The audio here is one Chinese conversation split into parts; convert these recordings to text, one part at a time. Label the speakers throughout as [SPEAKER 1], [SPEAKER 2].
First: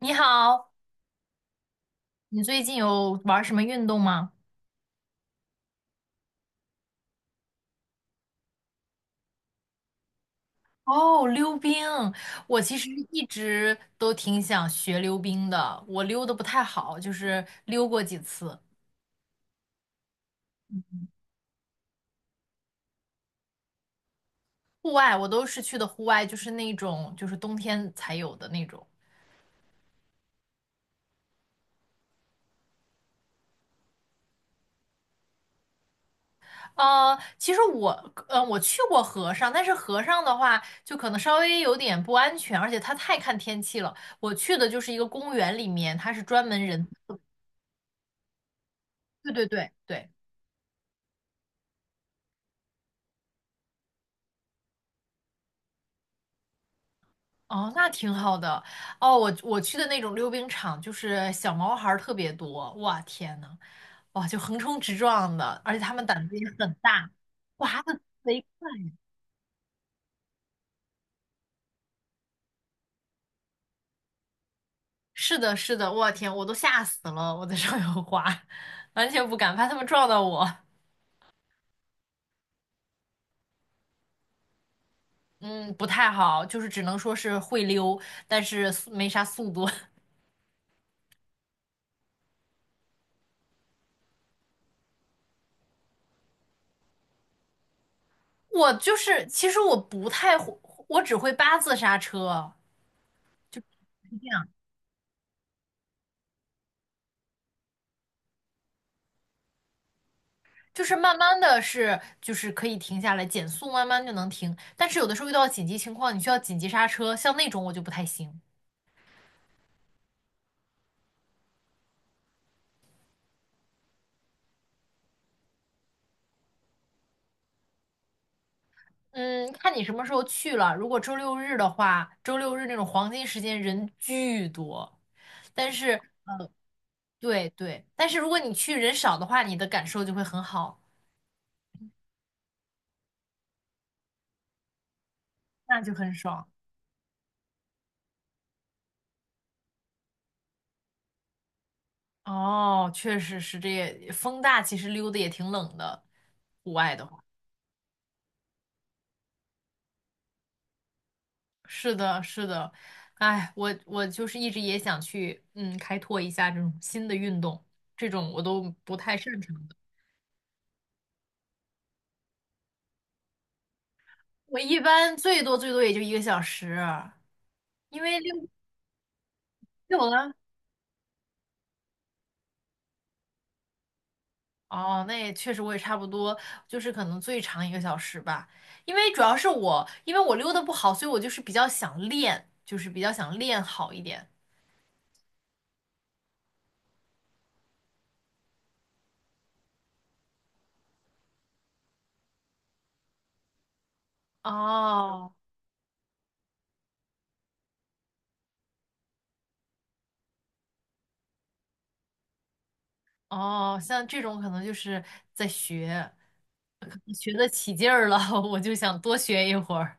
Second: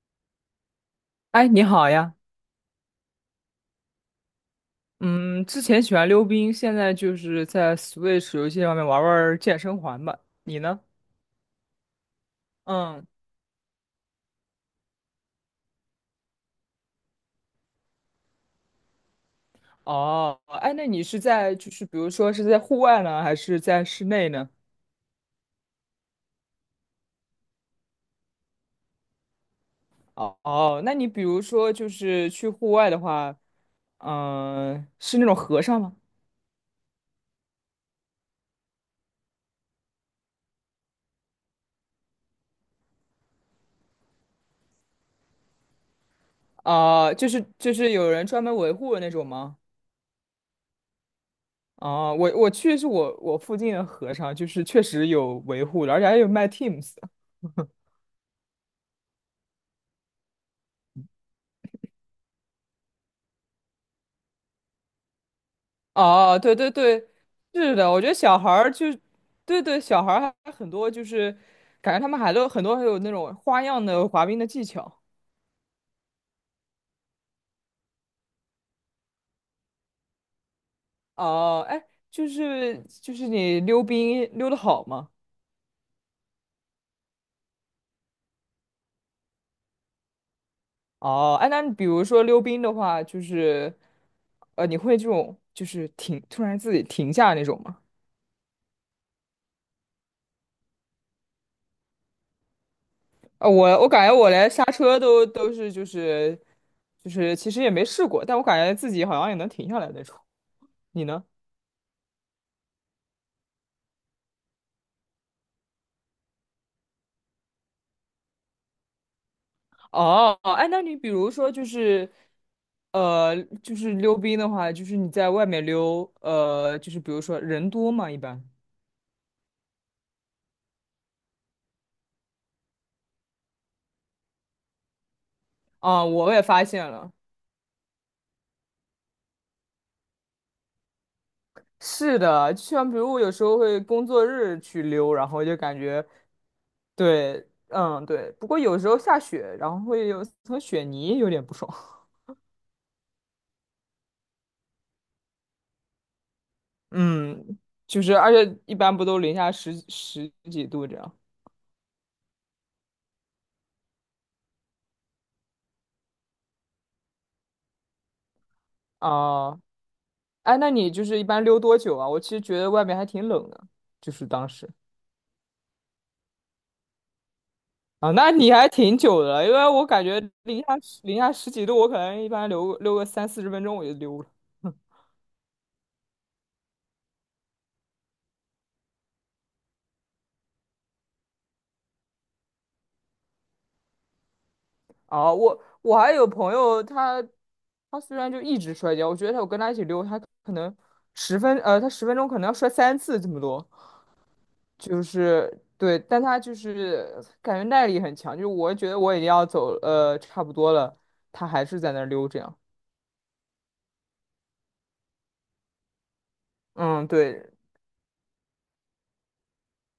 [SPEAKER 1] 你好，
[SPEAKER 2] 哎，你好呀。
[SPEAKER 1] 你最近有玩什么运动吗？
[SPEAKER 2] 嗯，之前喜欢溜冰，现在就是在 Switch 游戏上面玩玩健身环吧。你呢？
[SPEAKER 1] 哦，溜冰，我其实
[SPEAKER 2] 嗯，
[SPEAKER 1] 一直都挺想学溜冰的，我溜的不太好，就是溜过几次。
[SPEAKER 2] 哦，哎，那你是在就是比如说是在户外呢，还是在室内呢？
[SPEAKER 1] 户外我都是去的户外，就是那种就是冬天才有的那种。
[SPEAKER 2] 哦哦，那你比如说就是去户外的话，是那种和尚吗？
[SPEAKER 1] 其实我我去过河上，但是河上的话就可能稍微有点不安全，而且它太看天气了。我去的就是一个公园里面，它是专门人，
[SPEAKER 2] 啊，就是有人专门维护的那种
[SPEAKER 1] 对对
[SPEAKER 2] 吗？
[SPEAKER 1] 对对。
[SPEAKER 2] 哦，我去是我附近的和尚，就是确实有维护的，而且还有卖 Teams。
[SPEAKER 1] 哦，那挺好的。哦，我去的那种溜冰场，就是小毛孩儿特别多，哇天呐，哇就横冲直撞的，而且他们胆子
[SPEAKER 2] 哦，
[SPEAKER 1] 也
[SPEAKER 2] 对对
[SPEAKER 1] 很
[SPEAKER 2] 对，
[SPEAKER 1] 大，哇
[SPEAKER 2] 是
[SPEAKER 1] 滑
[SPEAKER 2] 的，
[SPEAKER 1] 的
[SPEAKER 2] 我觉得小
[SPEAKER 1] 贼
[SPEAKER 2] 孩
[SPEAKER 1] 快。
[SPEAKER 2] 儿就，对对，小孩儿还很多，就是感觉他们还都很多还有那种花样的滑冰的技巧。
[SPEAKER 1] 是的，是的，我天，我都吓死了，我在上面滑，完全不敢，怕他们撞到我。
[SPEAKER 2] 哦，哎，就是你溜冰溜得好吗？
[SPEAKER 1] 嗯，不太好，就是只能说是会溜，但是速没啥速度。
[SPEAKER 2] 哦，哎，那你比如说溜冰的话，就是你会这种就是停，突然自己停下那种吗？
[SPEAKER 1] 我就是，其实我不太会，我只会八字刹车，
[SPEAKER 2] 我感觉
[SPEAKER 1] 是这
[SPEAKER 2] 我
[SPEAKER 1] 样。
[SPEAKER 2] 连刹车都是就是其实也没试过，但我感觉自己好像也能停下来那种。
[SPEAKER 1] 就是
[SPEAKER 2] 你
[SPEAKER 1] 慢
[SPEAKER 2] 呢？
[SPEAKER 1] 慢的是，就是可以停下来，减速慢慢就能停。但是有的时候遇到紧急情况，你需要紧急刹车，像那种我就不太行。
[SPEAKER 2] 哦，哎，那你比如说就是，就是溜冰的话，就是你在外面溜，就是比如说人多嘛，一般
[SPEAKER 1] 嗯，看你什么时候去了。如果周六日的话，周六日那种黄金时间人巨多，但是
[SPEAKER 2] 啊，我也发现了，
[SPEAKER 1] 对对，但是如果你去人少的话，你的感受就会很好，
[SPEAKER 2] 是的，就像比如我有时候会工作日去溜，然后就感
[SPEAKER 1] 那就
[SPEAKER 2] 觉
[SPEAKER 1] 很爽。
[SPEAKER 2] 对，嗯，对，不过有时候下雪，然后会有层雪泥有点不爽。
[SPEAKER 1] 哦，确实是这也，风大其实溜的也挺冷的，户 外的话。
[SPEAKER 2] 嗯，就是而且一般不都零下十几度这样。
[SPEAKER 1] 是的，是的，哎，我就是一直也想去，嗯，开拓一下这种新的运动，这种我都不太擅长
[SPEAKER 2] 啊，
[SPEAKER 1] 的。
[SPEAKER 2] 哎，那你就是一般溜多久啊？我其实觉得外面还挺冷的，就是当
[SPEAKER 1] 我
[SPEAKER 2] 时。
[SPEAKER 1] 一般最多最多也就一个小时啊，因
[SPEAKER 2] 啊，
[SPEAKER 1] 为
[SPEAKER 2] 那你还挺久的了因为我
[SPEAKER 1] 遛
[SPEAKER 2] 感觉
[SPEAKER 1] 了。
[SPEAKER 2] 零下十几度，我可能一般溜个30到40分钟我就溜了。
[SPEAKER 1] 哦，那也确实，我也差不多，就是可能最长一个小时吧。因为主要是我，因为我溜的不好，所以我就是比较想练，就是比较想练好一点。
[SPEAKER 2] 啊，我还有朋友他，他虽然就一直摔跤，我觉得他我跟他一起溜，他可能他十分钟可能要摔3次这么多，就
[SPEAKER 1] 哦
[SPEAKER 2] 是对，但他就是感觉耐力很强，就是我觉得我已经要走差不多了，他还是在那儿溜这样。
[SPEAKER 1] 哦，像这种可能就是在学。
[SPEAKER 2] 嗯，
[SPEAKER 1] 学得
[SPEAKER 2] 对，
[SPEAKER 1] 起劲儿了，我就想多学一会儿。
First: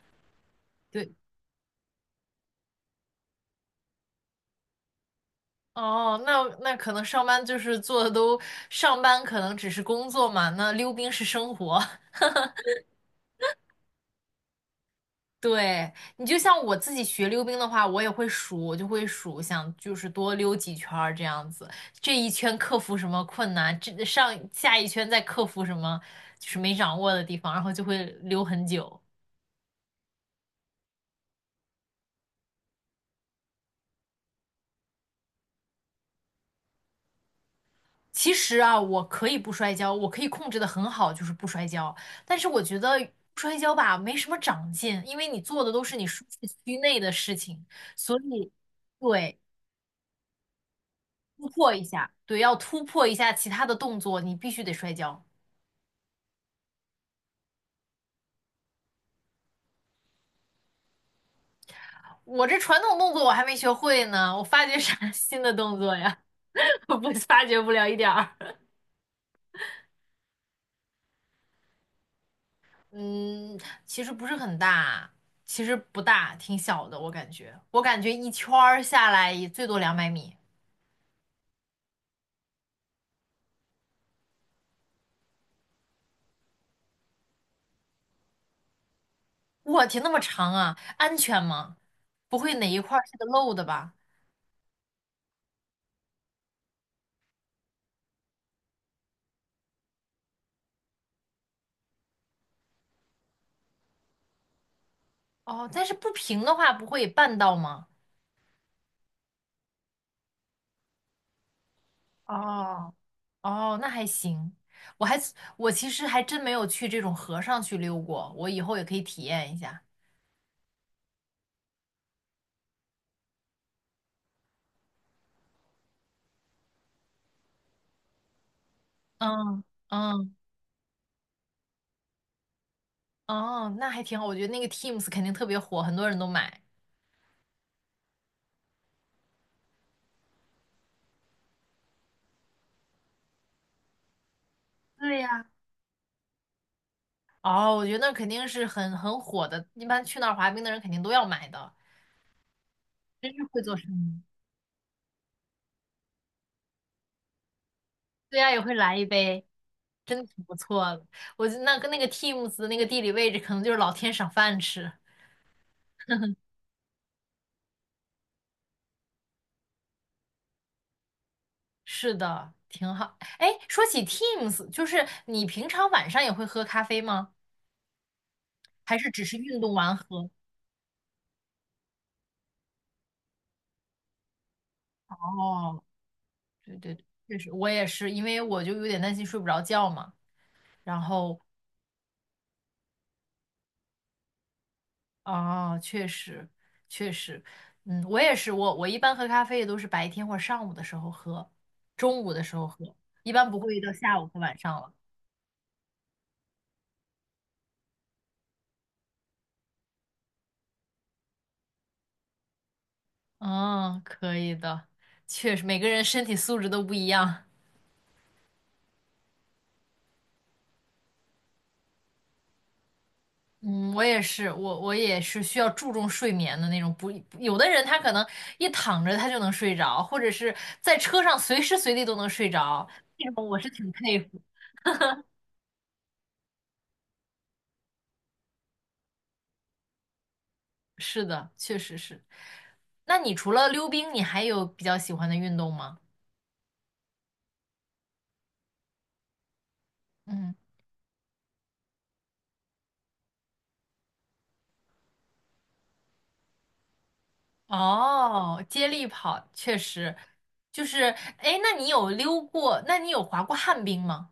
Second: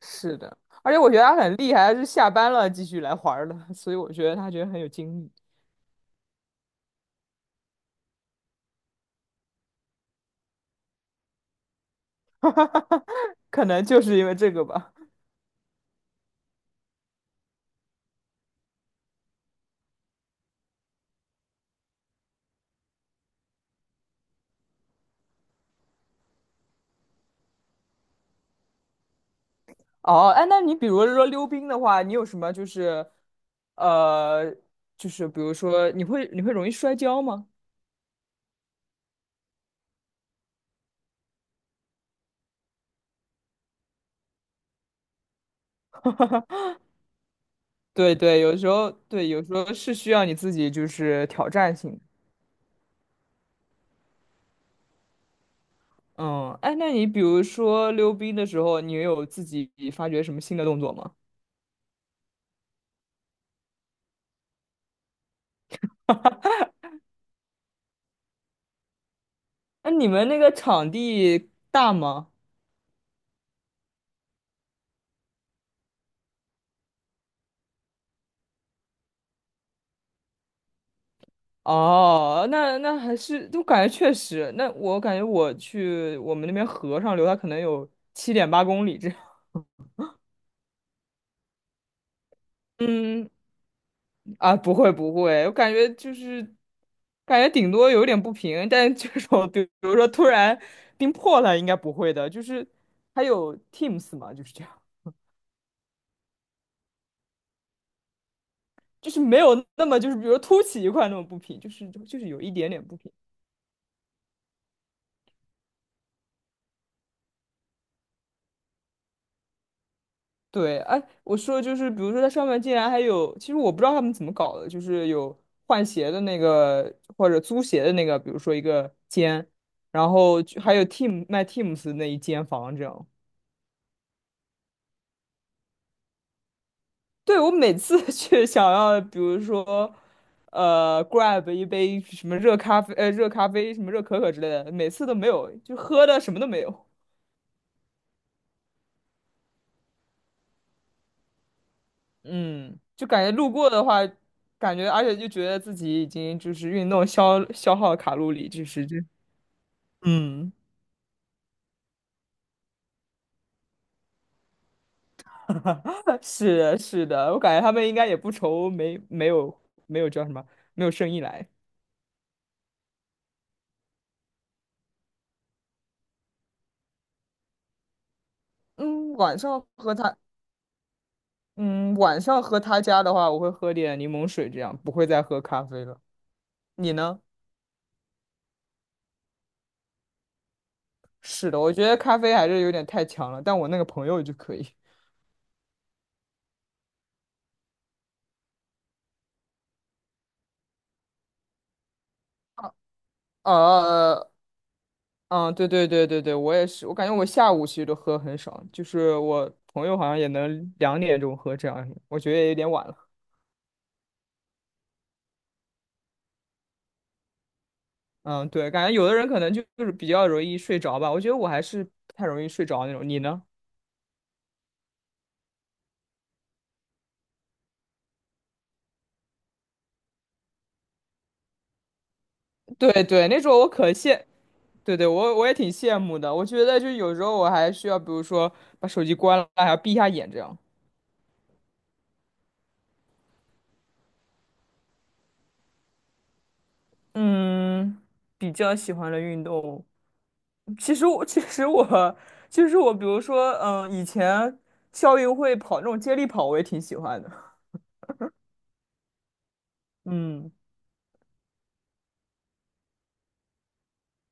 [SPEAKER 2] 是的，而且我
[SPEAKER 1] 对，
[SPEAKER 2] 觉得他很厉害，他是下班了继续来玩儿的，所以我觉得他觉得很有精力，
[SPEAKER 1] 哦，那那可能上班就是做的都，上班可能只是工作嘛，那溜冰是生活。
[SPEAKER 2] 可能就是因为这个吧。
[SPEAKER 1] 对，你就像我自己学溜冰的话，我也会数，我就会数，想就是多溜几圈儿这样子，这一圈克服什么困难，这上下一圈再克服什么就是没掌握的地方，然后就会溜很久。
[SPEAKER 2] 哦，哎，那你比如说溜冰的话，你有什么就是，呃，就是比如说你会容易摔跤吗？
[SPEAKER 1] 其实啊，我可以不摔跤，我可以控制的很好，就是不摔跤。但是我觉得不摔跤吧，没什么长进，因为你做的都是你舒适区内的事情，
[SPEAKER 2] 对
[SPEAKER 1] 所
[SPEAKER 2] 对，
[SPEAKER 1] 以
[SPEAKER 2] 有时候对，
[SPEAKER 1] 对，
[SPEAKER 2] 有时候是需要你自己就是挑
[SPEAKER 1] 突破
[SPEAKER 2] 战
[SPEAKER 1] 一
[SPEAKER 2] 性的。
[SPEAKER 1] 下，对，要突破一下其他的动作，你必须得摔跤。
[SPEAKER 2] 嗯，哎，那你比如说溜冰的时候，你有自己发掘什么新的动作吗？
[SPEAKER 1] 我这传统动作我还没学会呢，我发掘啥 新的动作呀？我不发掘不了一点儿。
[SPEAKER 2] 那你们那个场地大吗？
[SPEAKER 1] 嗯，其实不是很大，其实不大，挺小的，我感觉，我感觉一圈儿下来也最多200米。
[SPEAKER 2] 哦，那还是，就感觉确实，那我感觉我去我们那边河上流，它可能有7.8公里这样。
[SPEAKER 1] 我天，那么长啊，安全吗？不会哪一块儿是个
[SPEAKER 2] 嗯，
[SPEAKER 1] 漏的吧？
[SPEAKER 2] 啊，不会不会，我感觉就是感觉顶多有点不平，但这种比如说突然冰破了，应该不会的。就是还有 Teams 嘛，就是这样，
[SPEAKER 1] 哦，但是不平的话不会绊到吗？
[SPEAKER 2] 就是没有那么就是比如说凸起一块那么不平，就是有一点点
[SPEAKER 1] 哦
[SPEAKER 2] 不平。
[SPEAKER 1] 哦，那还行。我还我其实还真没有去这种河上去溜过，我以后也可以体验一下。
[SPEAKER 2] 对，哎，我说就是，比如说它上面竟然还有，其实我不知道他们怎么搞的，就是有换鞋的那个或者租鞋的那个，比如说一个间，
[SPEAKER 1] 嗯
[SPEAKER 2] 然
[SPEAKER 1] 嗯
[SPEAKER 2] 后就还有 Team 卖 Teams 的那一间房这样。
[SPEAKER 1] 哦，那还挺好。我觉得那个 Teams 肯定特别火，很多人都买。
[SPEAKER 2] 对，我每次 去想要，比如说，grab 一杯什么热咖啡，什么热可可之类的，每次都
[SPEAKER 1] 对
[SPEAKER 2] 没
[SPEAKER 1] 呀，
[SPEAKER 2] 有，就喝的什么都没有。
[SPEAKER 1] 哦，我觉得那肯定是很火的，一般去那儿滑冰的人肯定都要买的，
[SPEAKER 2] 嗯，就感
[SPEAKER 1] 真
[SPEAKER 2] 觉
[SPEAKER 1] 是
[SPEAKER 2] 路
[SPEAKER 1] 会
[SPEAKER 2] 过
[SPEAKER 1] 做
[SPEAKER 2] 的
[SPEAKER 1] 生
[SPEAKER 2] 话，
[SPEAKER 1] 意。
[SPEAKER 2] 感觉而且就觉得自己已经就是运动消耗卡路
[SPEAKER 1] 对
[SPEAKER 2] 里，
[SPEAKER 1] 呀，也
[SPEAKER 2] 就
[SPEAKER 1] 会
[SPEAKER 2] 是
[SPEAKER 1] 来
[SPEAKER 2] 这。
[SPEAKER 1] 一杯。真的挺
[SPEAKER 2] 嗯，
[SPEAKER 1] 不错的。我就那跟那个 Teams 的那个地理位置，可能就是老天赏饭吃。
[SPEAKER 2] 是的，是的，我感觉他们应该也不愁没有没有叫什么没有生意来。
[SPEAKER 1] 是的，挺好。哎，说起 Teams，就是你平常晚上也会喝咖啡吗？还是
[SPEAKER 2] 嗯，
[SPEAKER 1] 只是
[SPEAKER 2] 晚
[SPEAKER 1] 运
[SPEAKER 2] 上
[SPEAKER 1] 动
[SPEAKER 2] 喝
[SPEAKER 1] 完
[SPEAKER 2] 他，
[SPEAKER 1] 喝？
[SPEAKER 2] 嗯，晚上喝他家的话，我会喝点柠檬水，这样不会再喝咖
[SPEAKER 1] 哦，
[SPEAKER 2] 啡了。
[SPEAKER 1] 对
[SPEAKER 2] 你
[SPEAKER 1] 对对，
[SPEAKER 2] 呢？
[SPEAKER 1] 确实，我也是，因为我就有点担心睡不着觉嘛。然后，
[SPEAKER 2] 是的，我觉得咖啡还是有点太强了，但我那个朋友就可以。
[SPEAKER 1] 哦，确实，确实，嗯，我也是，我一般喝咖啡也都是白天或者上午的时候喝，中午的时候喝，一般不会到下午
[SPEAKER 2] 呃，
[SPEAKER 1] 和晚上了。
[SPEAKER 2] 嗯，对对对对对，我也是，我感觉我下午其实都喝很少，就是我朋友好像也能2点钟喝这样，我觉得也有点晚了。
[SPEAKER 1] 哦，可以的，确实每个人身体素质都不一样。
[SPEAKER 2] 嗯，对，感觉有的人可能就是比较容易睡着吧。我觉得我还是不太容易睡着那种。你呢？
[SPEAKER 1] 嗯，我也是，我也是需要注重睡眠的那种不。有的人他可能一躺着他就能睡着，或者是在车上随时随地都能睡着，
[SPEAKER 2] 对对，
[SPEAKER 1] 这
[SPEAKER 2] 那
[SPEAKER 1] 种
[SPEAKER 2] 种
[SPEAKER 1] 我
[SPEAKER 2] 我
[SPEAKER 1] 是挺
[SPEAKER 2] 可
[SPEAKER 1] 佩
[SPEAKER 2] 羡，
[SPEAKER 1] 服。
[SPEAKER 2] 对对，我也挺羡慕的。我觉得就有时候我还需要，比如说把手机关了，还要闭一下眼这样。
[SPEAKER 1] 是的，确实是。那你除了溜冰，你还有比较喜欢的运动吗？
[SPEAKER 2] 嗯，比较喜欢的运动，
[SPEAKER 1] 嗯，
[SPEAKER 2] 其实我就是我，比如说，以前校运会跑那种接力跑，我也挺喜欢的。
[SPEAKER 1] 哦，接力跑确实
[SPEAKER 2] 嗯，
[SPEAKER 1] 就是，哎，那你有溜过？那你有滑过旱冰吗？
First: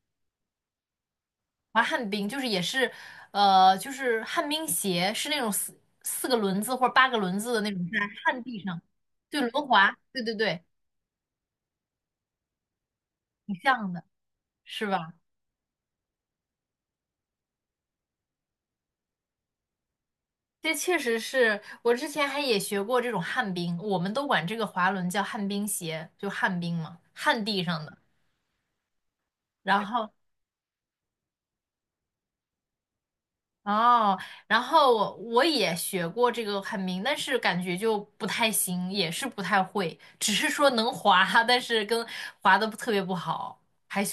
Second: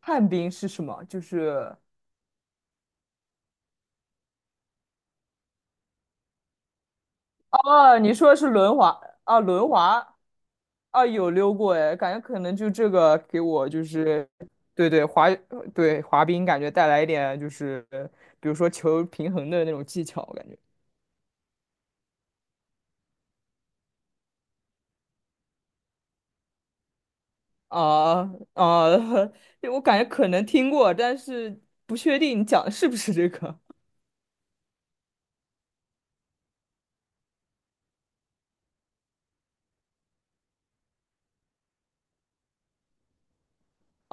[SPEAKER 2] 旱冰是什么？就是
[SPEAKER 1] 滑旱冰就是也是，就是旱冰鞋是那种四个轮子或者八个轮子的那种，在
[SPEAKER 2] 哦，你说的
[SPEAKER 1] 旱
[SPEAKER 2] 是
[SPEAKER 1] 地
[SPEAKER 2] 轮
[SPEAKER 1] 上，
[SPEAKER 2] 滑。
[SPEAKER 1] 对，
[SPEAKER 2] 啊，
[SPEAKER 1] 轮
[SPEAKER 2] 轮
[SPEAKER 1] 滑，
[SPEAKER 2] 滑。
[SPEAKER 1] 对对对，
[SPEAKER 2] 啊，有溜过哎，感觉可能就这个给
[SPEAKER 1] 挺
[SPEAKER 2] 我就
[SPEAKER 1] 像的，
[SPEAKER 2] 是，
[SPEAKER 1] 是
[SPEAKER 2] 对对
[SPEAKER 1] 吧？
[SPEAKER 2] 滑冰感觉带来一点就是，比如说求平衡的那种技巧，我感觉
[SPEAKER 1] 这确实是我之前还也学过这种旱冰，我们都管这个滑轮叫旱冰鞋，就旱冰嘛，旱地上的。
[SPEAKER 2] 啊啊。对我
[SPEAKER 1] 然
[SPEAKER 2] 感觉
[SPEAKER 1] 后
[SPEAKER 2] 可能听过，但是不确定你讲的是不是这个。
[SPEAKER 1] 哦，然后我也学过这个旱冰，但是感觉就不太行，也是不太会，只是说能滑，但是跟滑的特别不好。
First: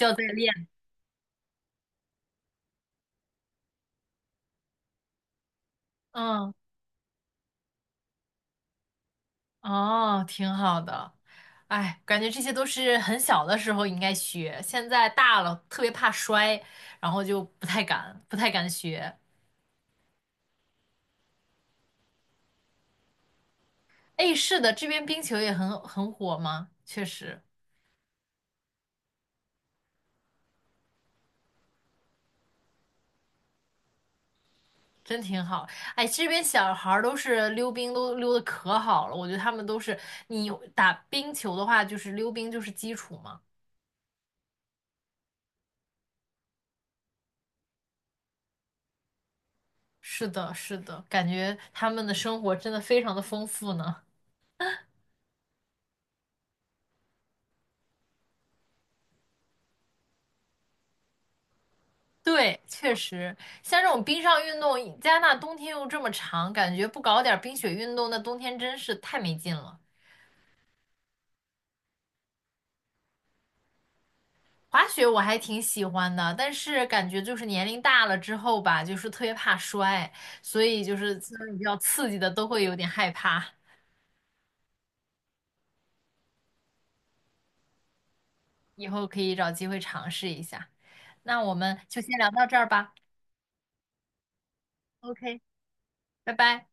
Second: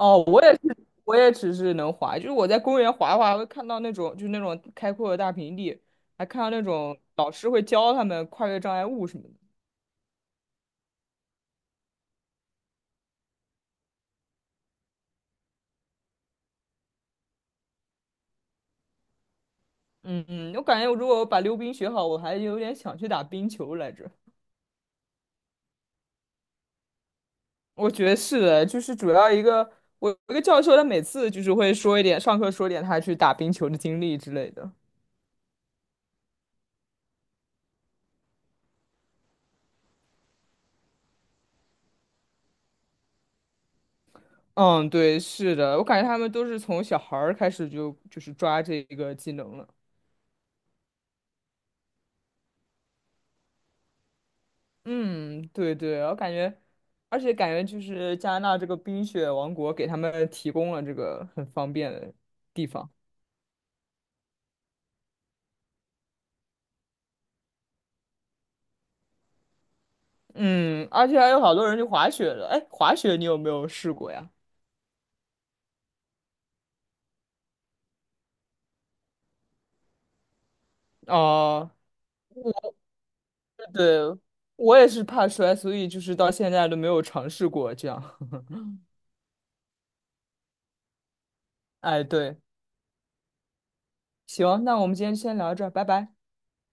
[SPEAKER 1] 要
[SPEAKER 2] 我也是，
[SPEAKER 1] 练。
[SPEAKER 2] 我也只是能滑，就是我在公园滑滑会看到那种就是那种开阔的大平地，还看到
[SPEAKER 1] 嗯，
[SPEAKER 2] 那种老师会教他们跨越障碍物什么的。
[SPEAKER 1] 哦，挺好的。哎，感觉这些都是很小的时候应该学，现在大了特别怕摔，然后就不太敢，不太敢学。
[SPEAKER 2] 嗯嗯，我感觉我如果我把溜冰学好，我还有点想去打冰球来着。
[SPEAKER 1] 哎，是的，这边冰球也很火吗？确实，
[SPEAKER 2] 我觉得是的，就是主要一个我有一个教授，他每次就是会说一点，上课说点他去打冰球的经历之类的。
[SPEAKER 1] 真挺好。哎，这边小孩儿都是溜冰都溜的可好了，我觉得他们都是，你打冰球的话，就是溜冰就是基础嘛。
[SPEAKER 2] 嗯，对，是的，我感觉他们都是从小孩儿开始就是抓这个技能了。
[SPEAKER 1] 是的，是的，感觉他们的生活真的非常的丰富呢。
[SPEAKER 2] 嗯，对对，我感觉，而且感觉就是加拿大这个冰雪王国给他们提供了这个很方便的
[SPEAKER 1] 对，
[SPEAKER 2] 地方。
[SPEAKER 1] 确实，像这种冰上运动，加拿大冬天又这么长，感觉不搞点儿冰雪运动，那冬天真是太没劲了。
[SPEAKER 2] 嗯，而且还有好多人去滑雪的。哎，滑雪你有没有试过呀？
[SPEAKER 1] 滑雪我还挺喜欢的，但是感觉就是年龄大了之后吧，就是特别怕摔，所以就是这种比
[SPEAKER 2] 哦，
[SPEAKER 1] 较刺激的都会有点害怕。
[SPEAKER 2] 对，我也是怕摔，所以就是到现在都没有尝试过这样。
[SPEAKER 1] 以后可以找机会尝试一下。那我们就
[SPEAKER 2] 哎，
[SPEAKER 1] 先聊
[SPEAKER 2] 对，
[SPEAKER 1] 到这儿吧。
[SPEAKER 2] 行，那我们今天先
[SPEAKER 1] OK，
[SPEAKER 2] 聊到这儿，拜拜。
[SPEAKER 1] 拜拜。